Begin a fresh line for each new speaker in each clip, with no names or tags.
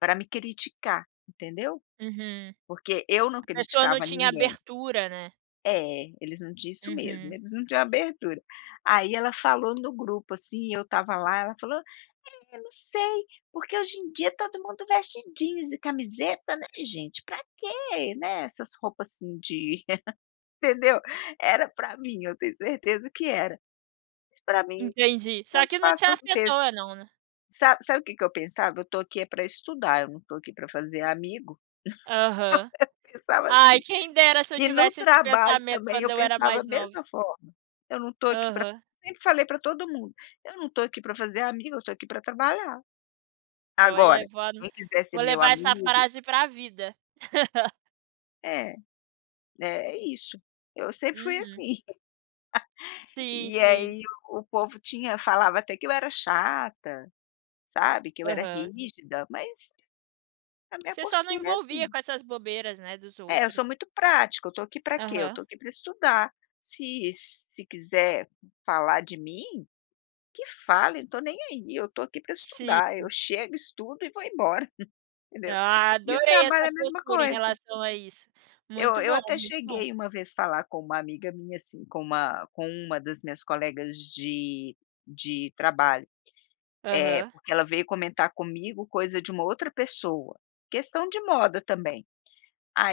Pra me criticar, entendeu?
Uhum.
Porque eu não
A pessoa não
criticava
tinha
ninguém.
abertura, né.
É, eles não tinham isso mesmo,
Uhum.
eles não tinham abertura. Aí ela falou no grupo assim, eu estava lá, ela falou: "É, não sei por que hoje em dia todo mundo veste jeans e camiseta, né, gente, pra que, né, essas roupa assim de" entendeu? Era pra mim, eu tenho certeza que era, mas pra mim
Entendi. Só
tanto
que não
faz,
te
tanto fez.
afetou não, né?
Sabe sabe o que que eu pensava? Eu estou aqui é pra estudar, eu não estou aqui pra fazer amigo.
Aham.
Eu pensava assim.
Ai, quem dera se eu
E no
tivesse esse
trabalho
pensamento
também
quando
eu
eu era
pensava a
mais nova.
mesma forma. Eu não estou aqui pra
Aham.
sempre falei pra todo mundo: "Eu não estou aqui pra fazer amigo, eu estou aqui pra trabalhar". Agora,
Olha, vou ano
quem quiser ser
vou
meu
levar essa
amigo
frase pra vida.
É, né, é isso, eu sempre fui
Uhum.
assim.
Sim,
E
sim.
aí o povo tinha falava até que eu era chata, sabe, que eu era
Aham.
rígida, mas a minha
Você só não
postura é
envolvia
assim.
com essas bobeiras, né, dos
É, eu sou
outros.
muito prática, eu estou aqui pra quê? Eu
Aham.
estou aqui pra estudar. Se se quiser falar de mim, que fale, não estou nem aí, eu estou aqui pra
Sim.
estudar, eu chego, estudo e vou embora, entendeu?
Ah,
E o
adorei
trabalho é
essa
a mesma
postura em
coisa.
relação a isso.
Eu
Muito
eu
bom,
até
muito bom.
cheguei uma vez falar com uma amiga minha assim, com uma com uma das minhas colegas de de trabalho, eh,
Aham.
porque ela veio comentar comigo coisa de uma outra pessoa, questão de moda também.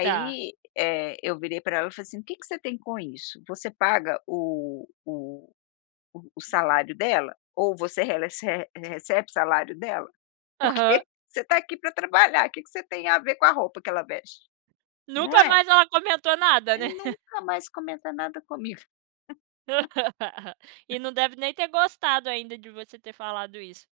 Tá.
eh, eu virei pra ela e falei assim: "O que que você tem com isso? Você paga o o o salário dela? Ou você rele rece recebe salário dela?
Aham.
Porque você está aqui pra trabalhar, que que você tem a ver com a roupa que ela veste?". Não
Nunca
é?
mais ela comentou nada, né.
Nunca mais comenta nada comigo.
E não deve nem ter gostado ainda de você ter falado isso.